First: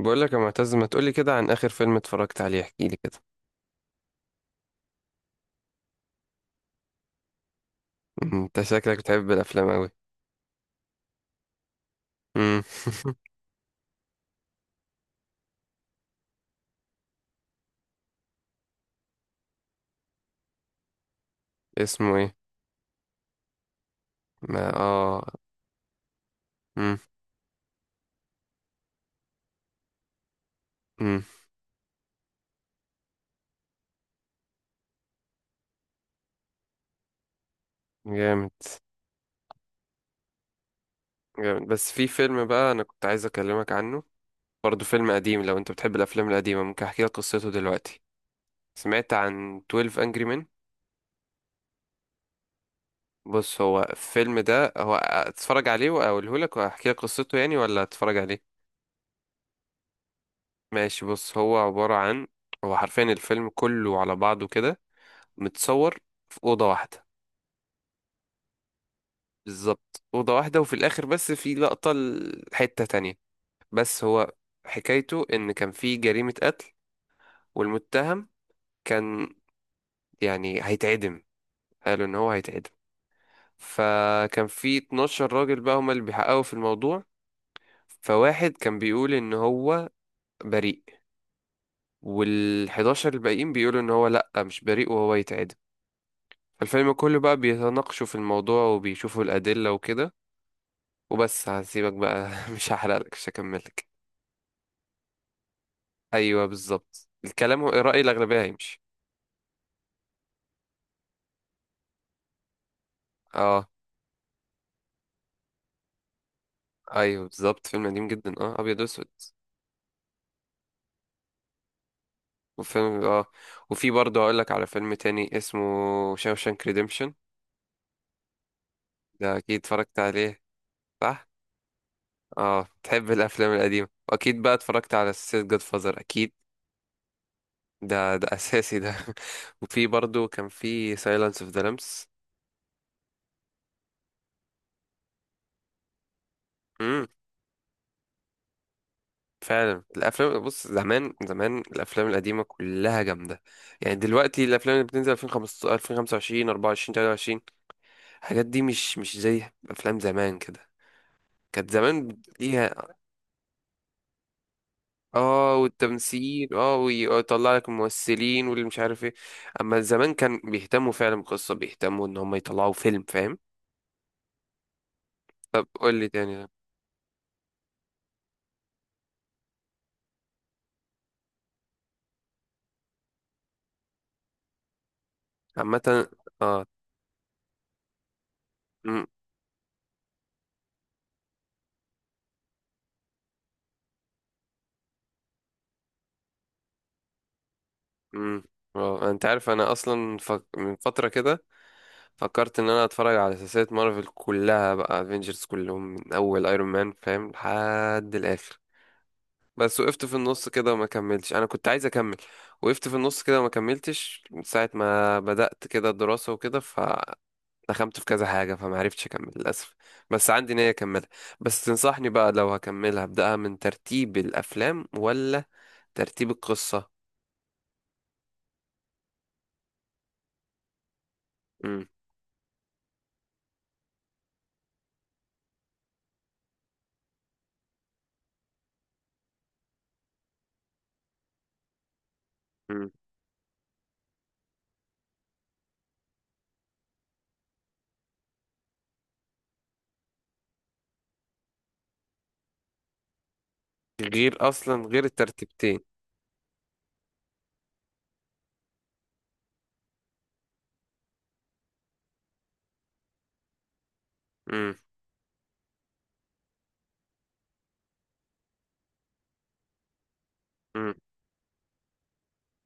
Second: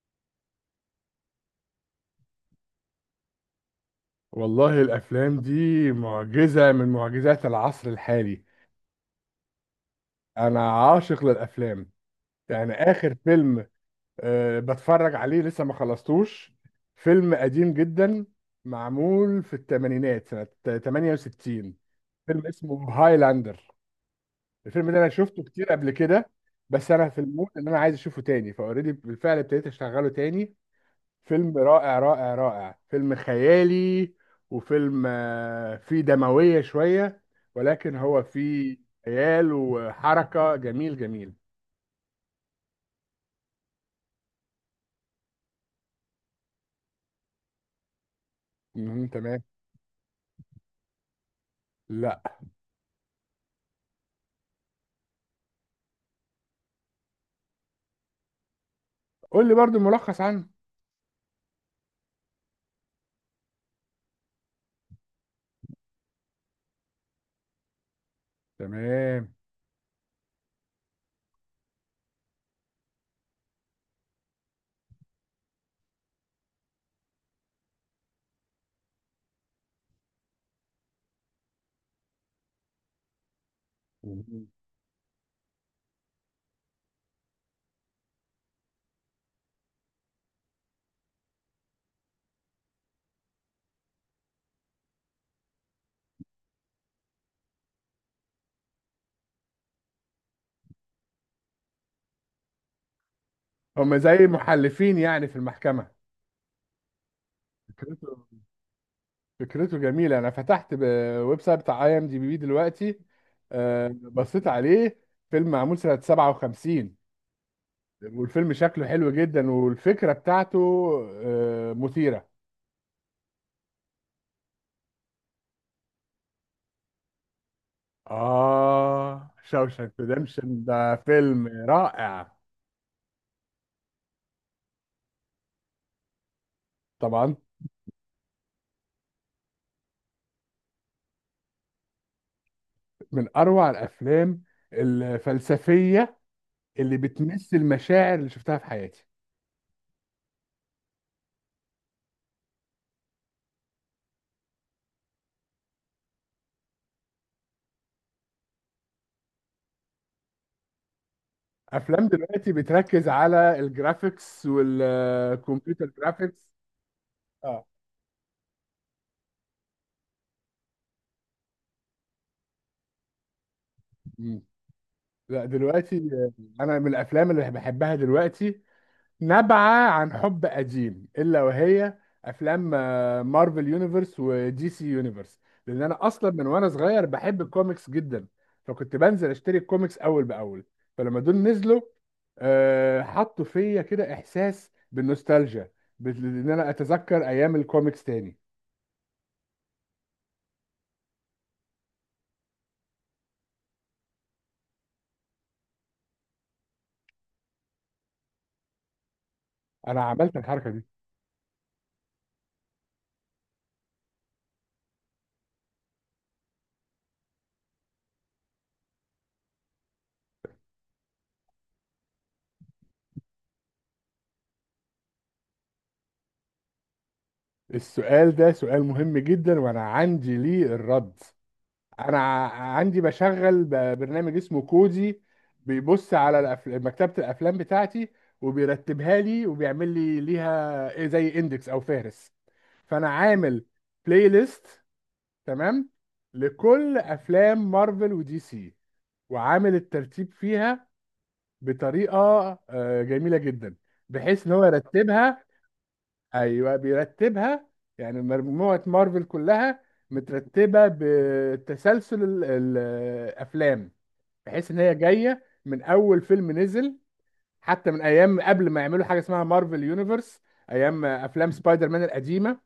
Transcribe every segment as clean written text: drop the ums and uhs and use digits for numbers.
بقول لك يا معتز، ما تقولي كده عن اخر فيلم اتفرجت عليه؟ احكي لي كده. والله الافلام دي معجزه من معجزات العصر الحالي. انت شكلك بتحب الافلام قوي. انا عاشق للافلام. يعني اخر فيلم بتفرج عليه لسه ما خلصتوش. فيلم قديم جدا معمول في الثمانينات سنه 68. اسمه ايه؟ فيلم اسمه هايلاندر. ما الفيلم ده انا اه شفته كتير قبل كده، بس مم، انا في المود ان انا عايز اشوفه تاني فاوريدي، بالفعل ابتديت اشغله تاني. مم، فيلم رائع رائع رائع، فيلم خيالي. وفيلم فيه دموية شوية، ولكن هو جامد. فيه خيال وحركة جميل جميل. جامد، بس في فيلم بقى انا كنت عايز اكلمك عنه، برضه فيلم قديم. لو انت بتحب الافلام القديمه ممكن احكي لك قصته دلوقتي. مهم. سمعت تمام. عن 12 انجري مان؟ لا. بص، هو الفيلم ده هو اتفرج عليه واقوله لك واحكي لك قصته يعني، ولا اتفرج عليه؟ قول لي برضو ملخص عنه. ماشي، بص، هو عباره عن، هو حرفيا الفيلم كله على بعضه كده متصور في أوضة واحدة. تمام. بالظبط أوضة واحدة، وفي الآخر بس في لقطة لحتة تانية. بس هو حكايته إن كان في جريمة قتل، والمتهم كان يعني هيتعدم. قالوا إن هو هيتعدم. فكان مهم. في 12 راجل بقى هما اللي بيحققوا في الموضوع. فواحد كان بيقول إن هو بريء، وال11 الباقيين بيقولوا إن هو لأ، مش بريء وهو يتعدم. الفيلم كله بقى بيتناقشوا في الموضوع وبيشوفوا الأدلة وكده، وبس هسيبك بقى مش هحرقلك، مش هكملك. هم زي محلفين يعني في المحكمة. ايوه بالظبط الكلام، هو رأي فكرته الأغلبية هيمشي. فكرته جميلة. أنا فتحت ويب سايت بتاع اي ام دي بي دلوقتي. اه، بصيت عليه. فيلم معمول سنة 57. ايوه بالظبط، فيلم قديم جدا، والفيلم اه، ابيض شكله واسود. حلو جدا والفكرة بتاعته مثيرة. وفيلم اه، وفي برضه هقول لك على فيلم تاني اسمه شاوشانك ريديمشن. آه، ده اكيد شوشنك اتفرجت عليه، ريدمشن ده صح؟ فيلم رائع. اه، تحب الافلام القديمة، واكيد بقى اتفرجت على سلسلة جاد فازر، اكيد، طبعا. ده اساسي ده. وفي برضه كان في سايلانس اوف ذا لامبس. من أروع الأفلام الفلسفية اللي بتمثل المشاعر اللي شفتها في حياتي. فعلا الافلام، بص زمان زمان الافلام القديمه كلها جامده. يعني دلوقتي الافلام اللي بتنزل 2015، 2025، 24، 23، الحاجات دي مش زي افلام زمان كده. كانت أفلام زمان دلوقتي ليها، بتركز على الجرافيكس اه والكمبيوتر جرافيكس. والتمثيل، اه، ويطلع آه. لك الممثلين واللي مش عارف ايه. اما زمان كان بيهتموا فعلا بقصه، بيهتموا ان هم يطلعوا فيلم فاهم. مم. لا طب قول لي دلوقتي تاني. أنا من الأفلام اللي بحبها دلوقتي، نبعة عن حب قديم إلا وهي أفلام مارفل يونيفرس ودي سي يونيفرس. لأن عامه. أنا أصلا من اه. وأنا صغير بحب الكوميكس جدا، فكنت امم. بنزل أشتري الكوميكس أول بأول. فلما دول نزلوا حطوا فيا كده إحساس بالنوستالجيا، إن أنا أتذكر أيام الكوميكس تاني. امم. اه، انت عارف انا اصلا من فتره كده فكرت ان انا اتفرج على سلسله مارفل كلها بقى، افنجرز كلهم من اول ايرون مان فاهم لحد الاخر. بس وقفت أنا في عملت النص الحركة كده دي. وما كملتش، انا كنت عايز اكمل. وقفت في النص كده وما كملتش من ساعه ما بدات كده الدراسه وكده، فدخلت في كذا حاجه فما عرفتش اكمل للاسف. بس عندي نيه اكملها. بس تنصحني بقى لو هكملها ابداها من ترتيب الافلام ولا ترتيب القصه؟ السؤال ده سؤال مهم جدا وأنا عندي ليه الرد. امم. انا عندي بشغل برنامج اسمه كودي، بيبص على مكتبة الافلام بتاعتي وبيرتبها لي وبيعمل لي ليها إيه زي اندكس او فهرس. امم. فانا عامل بلاي ليست. تمام. لكل افلام مارفل ودي سي، وعامل الترتيب فيها بطريقة جميلة جدا، غير بحيث ان هو اصلا غير يرتبها. الترتيبتين. ايوه بيرتبها. يعني مجموعه مارفل كلها مترتبه بتسلسل الافلام، بحيث امم. ان هي جايه من اول فيلم نزل، حتى من ايام قبل ما يعملوا حاجه اسمها مارفل يونيفرس، ايام افلام سبايدر مان القديمه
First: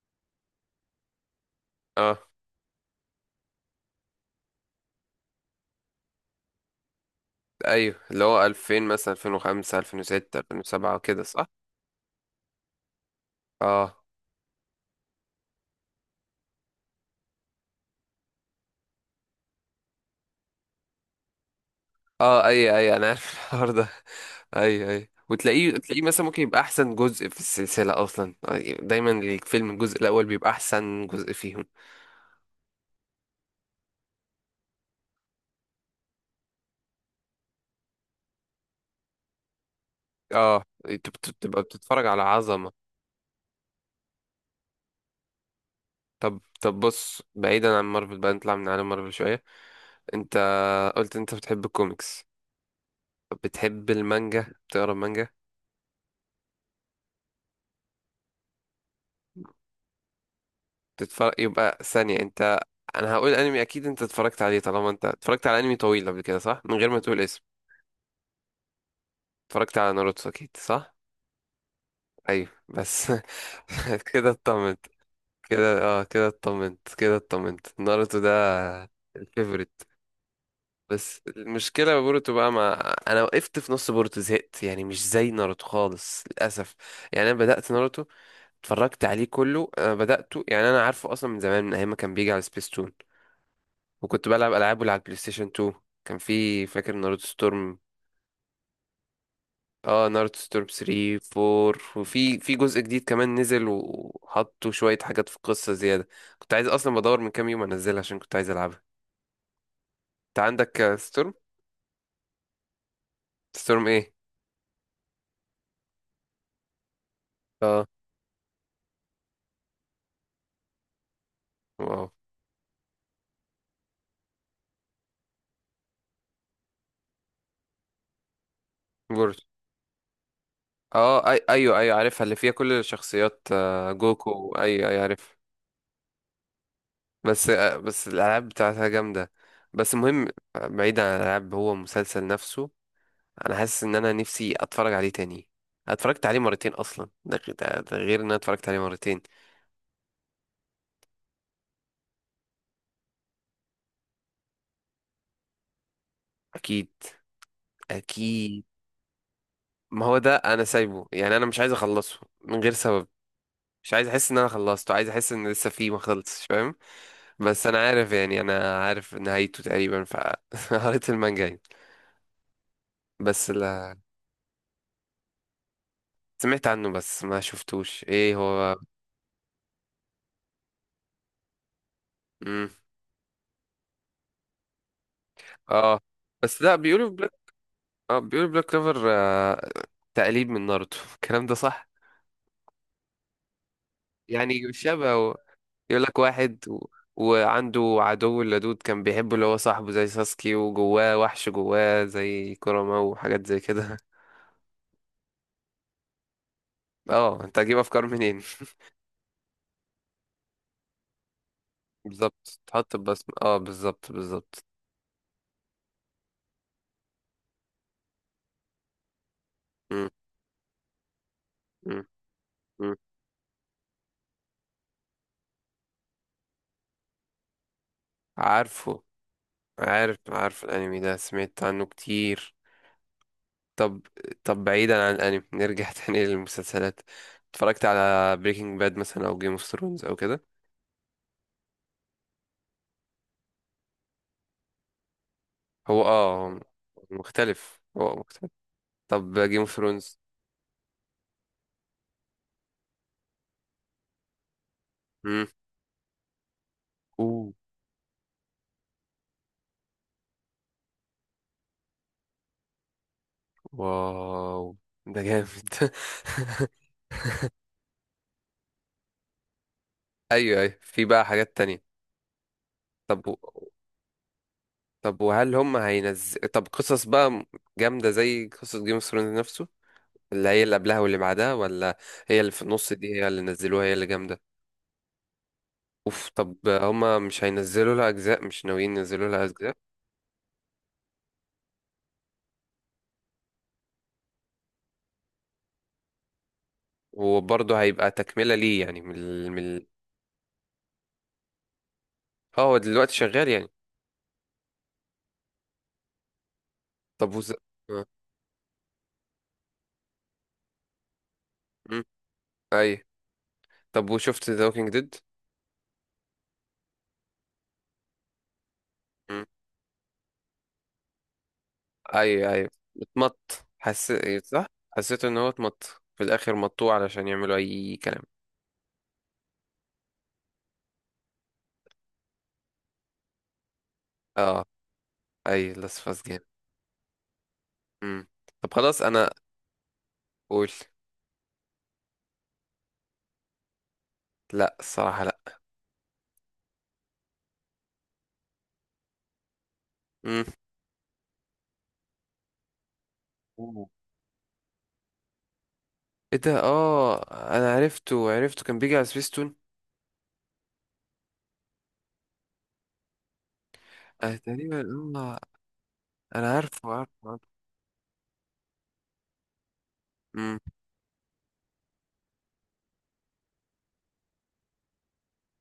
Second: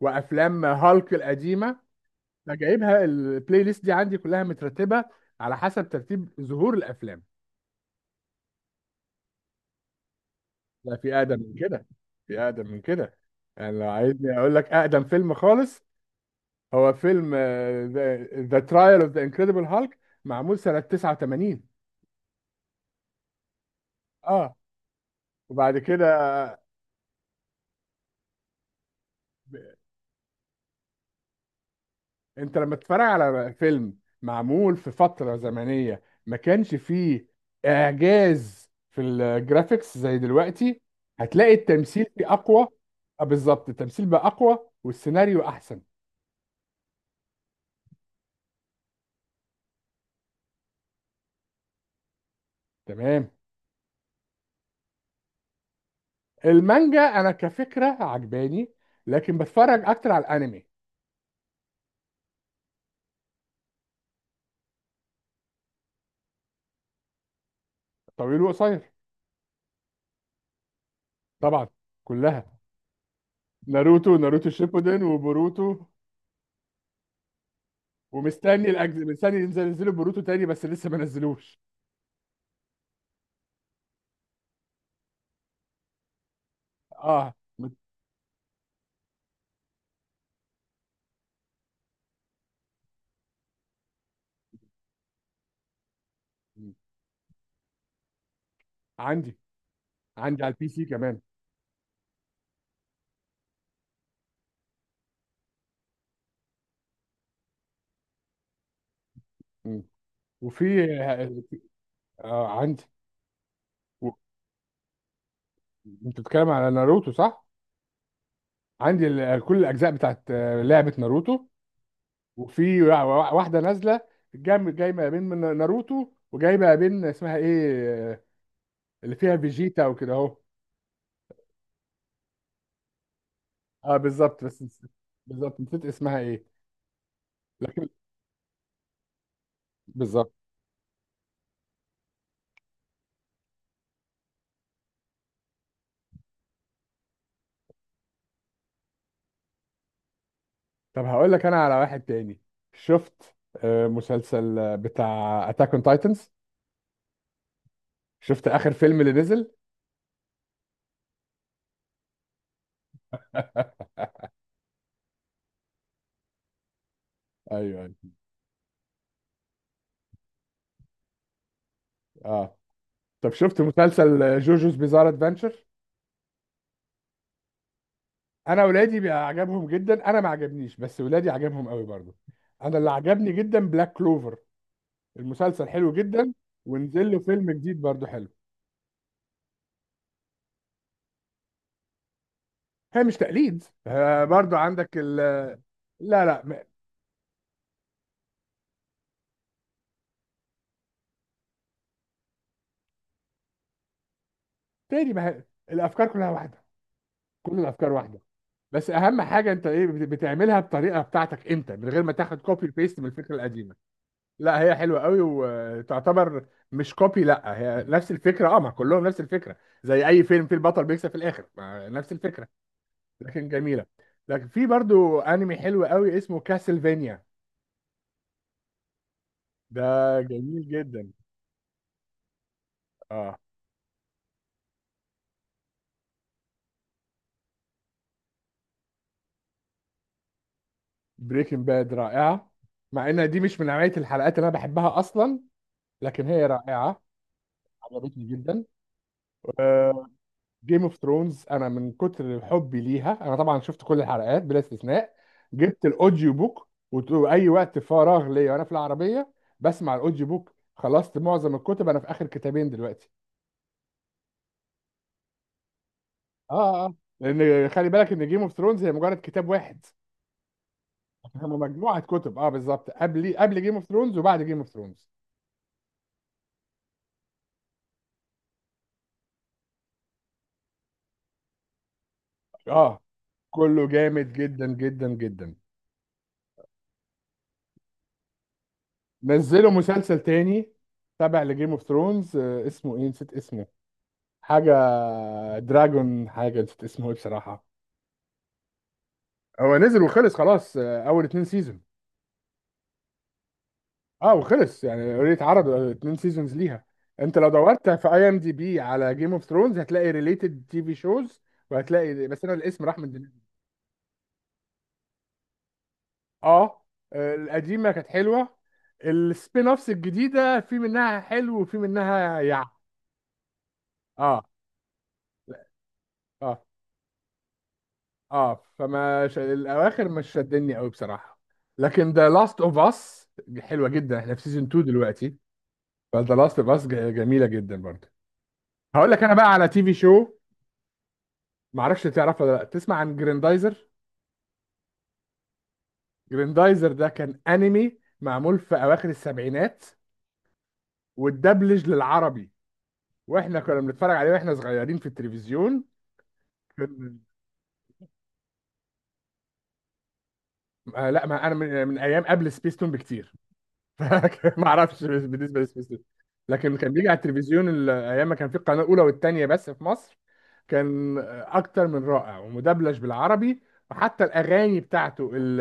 وافلام هالك القديمه. امم. فجايبها البلاي ليست دي عندي كلها مترتبه على حسب ترتيب ظهور الافلام. ايوه، اللي هو 2000 مثلا، 2005، 2006، لا 2007 في كده، اقدم صح؟ من كده، في اقدم من كده. يعني لو اه. عايزني اقول لك اقدم فيلم خالص، هو فيلم ذا ترايل اوف ذا انكريدبل هالك معمول سنة 89. اه، اي اي انا عارف الحوار ده. اه اي اي، وتلاقيه وبعد كده، مثلا ممكن يبقى احسن جزء في السلسله اصلا، دايما الفيلم الجزء الاول بيبقى احسن جزء فيهم. انت لما تتفرج على فيلم معمول في فترة زمنية ما كانش فيه اعجاز في الجرافيكس زي اه دلوقتي، انت هتلاقي بتبقى بتتفرج التمثيل على فيه اقوى. عظمه. بالظبط، التمثيل بقى اقوى والسيناريو احسن. طب طب بص، بعيدا عن مارفل بقى، نطلع من عالم مارفل شويه. انت قلت انت بتحب الكوميكس. تمام. طب بتحب المانجا؟ بتقرا مانجا؟ المانجا انا كفكرة عجباني، لكن بتفرج اكتر على الانمي. تتفرج يبقى ثانية انت. انا هقول انمي اكيد انت اتفرجت عليه، طالما انت اتفرجت على انمي طويل قبل كده، صح؟ من غير ما تقول اسم، طويل وقصير. اتفرجت على ناروتو اكيد، صح؟ طبعا، ايوه كلها. بس ناروتو، كده ناروتو اطمنت. شيبودن، وبوروتو. كده، اه كده اطمنت، كده اطمنت. ناروتو ده ومستني مستني ينزل الفيفوريت. ينزلوا بوروتو تاني، بس لسه ما بس نزلوش. المشكلة بوروتو بقى، مع انا وقفت في نص بوروتو زهقت، يعني مش زي ناروتو خالص للاسف. يعني اه انا بدأت ناروتو، اتفرجت عليه كله. انا بدأته، يعني انا عارفه اصلا من زمان، من ايام ما كان بيجي على سبيستون، وكنت بلعب العاب على البلاي ستيشن 2. كان في، فاكر ناروتو ستورم؟ عندي. اه، ناروتو عندي على ستورم البي سي كمان. 3، 4، وفي في جزء جديد كمان نزل وحطوا شوية حاجات في القصة زيادة. كنت عايز اصلا بدور من كام يوم انزلها عشان كنت عايز العبها. مم. انت وفي، عندك ستورم؟ عندي. ستورم و... ايه؟ انت بتتكلم على ناروتو صح؟ اه. عندي كل الاجزاء بتاعت لعبة ناروتو. واو. وفي واحدة نازلة. جايبه ما بين من ناروتو، وجايبه ما بين اسمها ايه اللي فيها جورج. فيجيتا وكده اهو. اه، أي ايوه ايوه عارفها اللي فيها كل الشخصيات، اه بالظبط، جوكو، ايوه ايوه عارف. بالظبط نسيت اسمها ايه. بس لكن. بس الالعاب بتاعتها جامدة. بس المهم، بالظبط. بعيد عن الالعاب، هو مسلسل نفسه. انا حاسس ان انا نفسي اتفرج عليه تاني. أنا اتفرجت عليه مرتين اصلا، ده غير ان انا اتفرجت عليه مرتين. طب هقول لك انا على واحد تاني. شفت مسلسل بتاع اتاك اون تايتنز. اكيد. شفت اكيد. اخر فيلم اللي نزل. ما هو ده انا سايبه، يعني انا مش عايز اخلصه من غير سبب، مش عايز احس ان انا خلصته، عايز احس ان لسه فيه ما خلصش، فاهم؟ ايوه، بس انا ايوه. عارف، يعني انا عارف نهايته تقريبا، فقريت المانجا يعني. اه. طب بس شفت لا. مسلسل جوجوز بيزار ادفنتشر؟ سمعت عنه بس ما شفتوش، ايه انا هو؟ ولادي بقى عجبهم جدا، انا ما عجبنيش، بس ولادي عجبهم قوي برضو. مم. انا اللي عجبني جدا بلاك كلوفر، المسلسل حلو اه. جدا. بس لا بيقولوا ونزل له بلاك. فيلم جديد برضو اه حلو. بيقولوا بلاك كلوفر تقليد من ناروتو. الكلام ده صح. هي مش تقليد، آه برضو يعني عندك ال شبهه، آه، يقول لك لا، لا واحد وعنده عدو اللدود كان بيحبه اللي هو صاحبه زي ساسكي، وجواه وحش جواه زي كوراما وحاجات زي كده. تاني ما هي- الافكار كلها واحده. اه كل انت هتجيب الافكار افكار واحده. منين؟ بس اهم حاجه، انت ايه بتعملها بطريقه بتاعتك انت، من غير ما تاخد بالظبط كوبي تحط بيست من بصمة، الفكره اه القديمه. بالظبط لا بالظبط. هي حلوه قوي وتعتبر، مش كوبي، لا هي نفس الفكره، اه ما كلهم نفس الفكره. زي مم، اي فيلم فيه البطل بيكسب في الاخر، ما مم، نفس الفكره. مم. لكن جميله. لكن في برضو انمي حلو قوي اسمه كاسلفينيا. عارفه. ده عارف جميل عارف الانمي جدا. ده سمعت عنه كتير. اه. طب، طب بعيدا عن الانمي نرجع تاني للمسلسلات. اتفرجت على بريكنج باد مثلا او جيم اوف ثرونز او كده؟ بريكنج باد رائعه، مع ان دي مش من نوعيه الحلقات اللي انا بحبها اصلا، هو لكن اه هي هو رائعه. مختلف، هو عجبتني مختلف. جدا. طب جيم اوف ثرونز. جيم اوف ثرونز انا من كتر حبي ليها انا طبعا شفت كل الحلقات بلا استثناء. جبت الاوديو بوك، واي اوه. وقت فراغ ليا وانا في العربيه بسمع الاوديو بوك. خلصت معظم الكتب، انا في اخر كتابين دلوقتي. واو. ده جامد اه. اه آه. لان خلي بالك ان جيم اوف ثرونز هي مجرد كتاب واحد. ايوه ايوه في بقى هم حاجات تانية. مجموعه كتب، اه بالظبط، طب قبل جيم اوف ثرونز وبعد جيم اوف ثرونز. طب وهل هم هينزل، طب قصص بقى جامدة زي قصة جيم اوف ثرونز نفسه، اللي هي اللي قبلها واللي بعدها ولا هي اللي في النص اه دي هي اللي نزلوها كله هي اللي جامد جامدة؟ جدا جدا جدا. اوف، طب هم مش هينزلوا لها اجزاء، مش ناويين ينزلوا لها نزلوا اجزاء؟ مسلسل تاني تابع لجيم اوف ثرونز، اسمه ايه نسيت اسمه. حاجة دراجون، حاجة نسيت اسمه ايه بصراحة. وبرضه هيبقى تكملة ليه يعني هو نزل وخلص خلاص، اول اتنين سيزون. اه هو دلوقتي شغال يعني. اه وخلص يعني اوريدي اتعرض اتنين سيزونز ليها. طب انت لو دورت آه، في اي ام دي بي على جيم اوف ثرونز هتلاقي ريليتد تي في شوز، مم، وهتلاقي، بس انا الاسم راح ايوه. من دماغي. طب وشفت ذا ووكينج ديد؟ اه القديمه كانت حلوه. السبين اوفس الجديده في منها حلو وفي منها ايوه ايوه، اتمط اه حسيت صح؟ حسيت ان هو اتمط في الاخر، اه مطوه علشان يعملوا اي كلام. اه فما الاواخر مش شدني قوي بصراحه. لكن ذا لاست اوف اس حلوه جدا، احنا في سيزون اه. 2 دلوقتي. اي لاس فذا جيم. لاست اوف اس جميله جدا برضه. امم. طب خلاص، هقول لك انا. انا بقى على تي في شو. قول. ما اعرفش تعرف ولا لا، تسمع عن جريندايزر؟ لا الصراحه لا. جريندايزر ده كان انمي معمول في اواخر السبعينات، امم. واتدبلج للعربي، واحنا كنا أوه. بنتفرج عليه واحنا صغيرين في التلفزيون. ايه ده، اه كان- انا عرفته عرفته، كان بيجي على سبيستون. آه لا، ما انا من, ايام قبل سبيستون بكتير. آه ما تقريبا. اعرفش اه بالنسبه لسميث سون. انا لكن عارفه كان بيجي على عارفه عارفه. التلفزيون ايام ما كان في القناه الاولى والثانيه بس في مصر. امم. كان اكتر من رائع ومدبلج بالعربي، وحتى الاغاني بتاعته ال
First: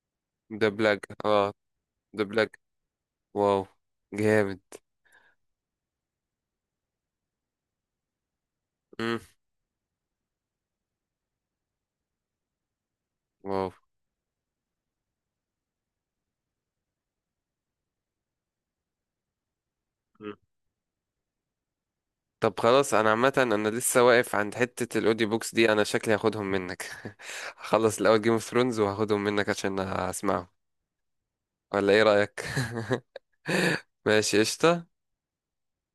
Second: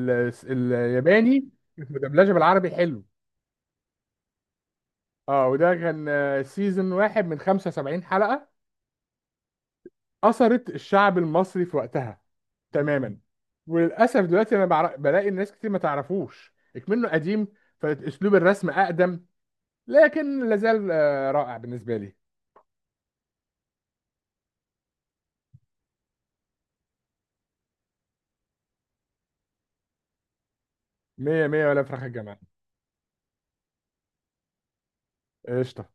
ال ده بلاك. الياباني اه ده مدبلجه بلاك. بالعربي حلو. واو. جامد. اه وده كان سيزون واحد من 75 حلقه، امم. اثرت الشعب المصري في وقتها تماما. واو. وللاسف دلوقتي انا بلاقي الناس كتير ما تعرفوش اكمنه قديم، فاسلوب الرسم اقدم، لكن لازال رائع بالنسبة لي. طب خلاص انا عامه، انا لسه واقف عند حته الاوديو بوكس دي، انا شكلي هاخدهم منك. هخلص الاول جيم اوف ثرونز وهاخدهم منك عشان اسمعهم، مية مية ولا ولا ايه فراخ الجمال. رايك؟ ماشي قشطه. قشطة.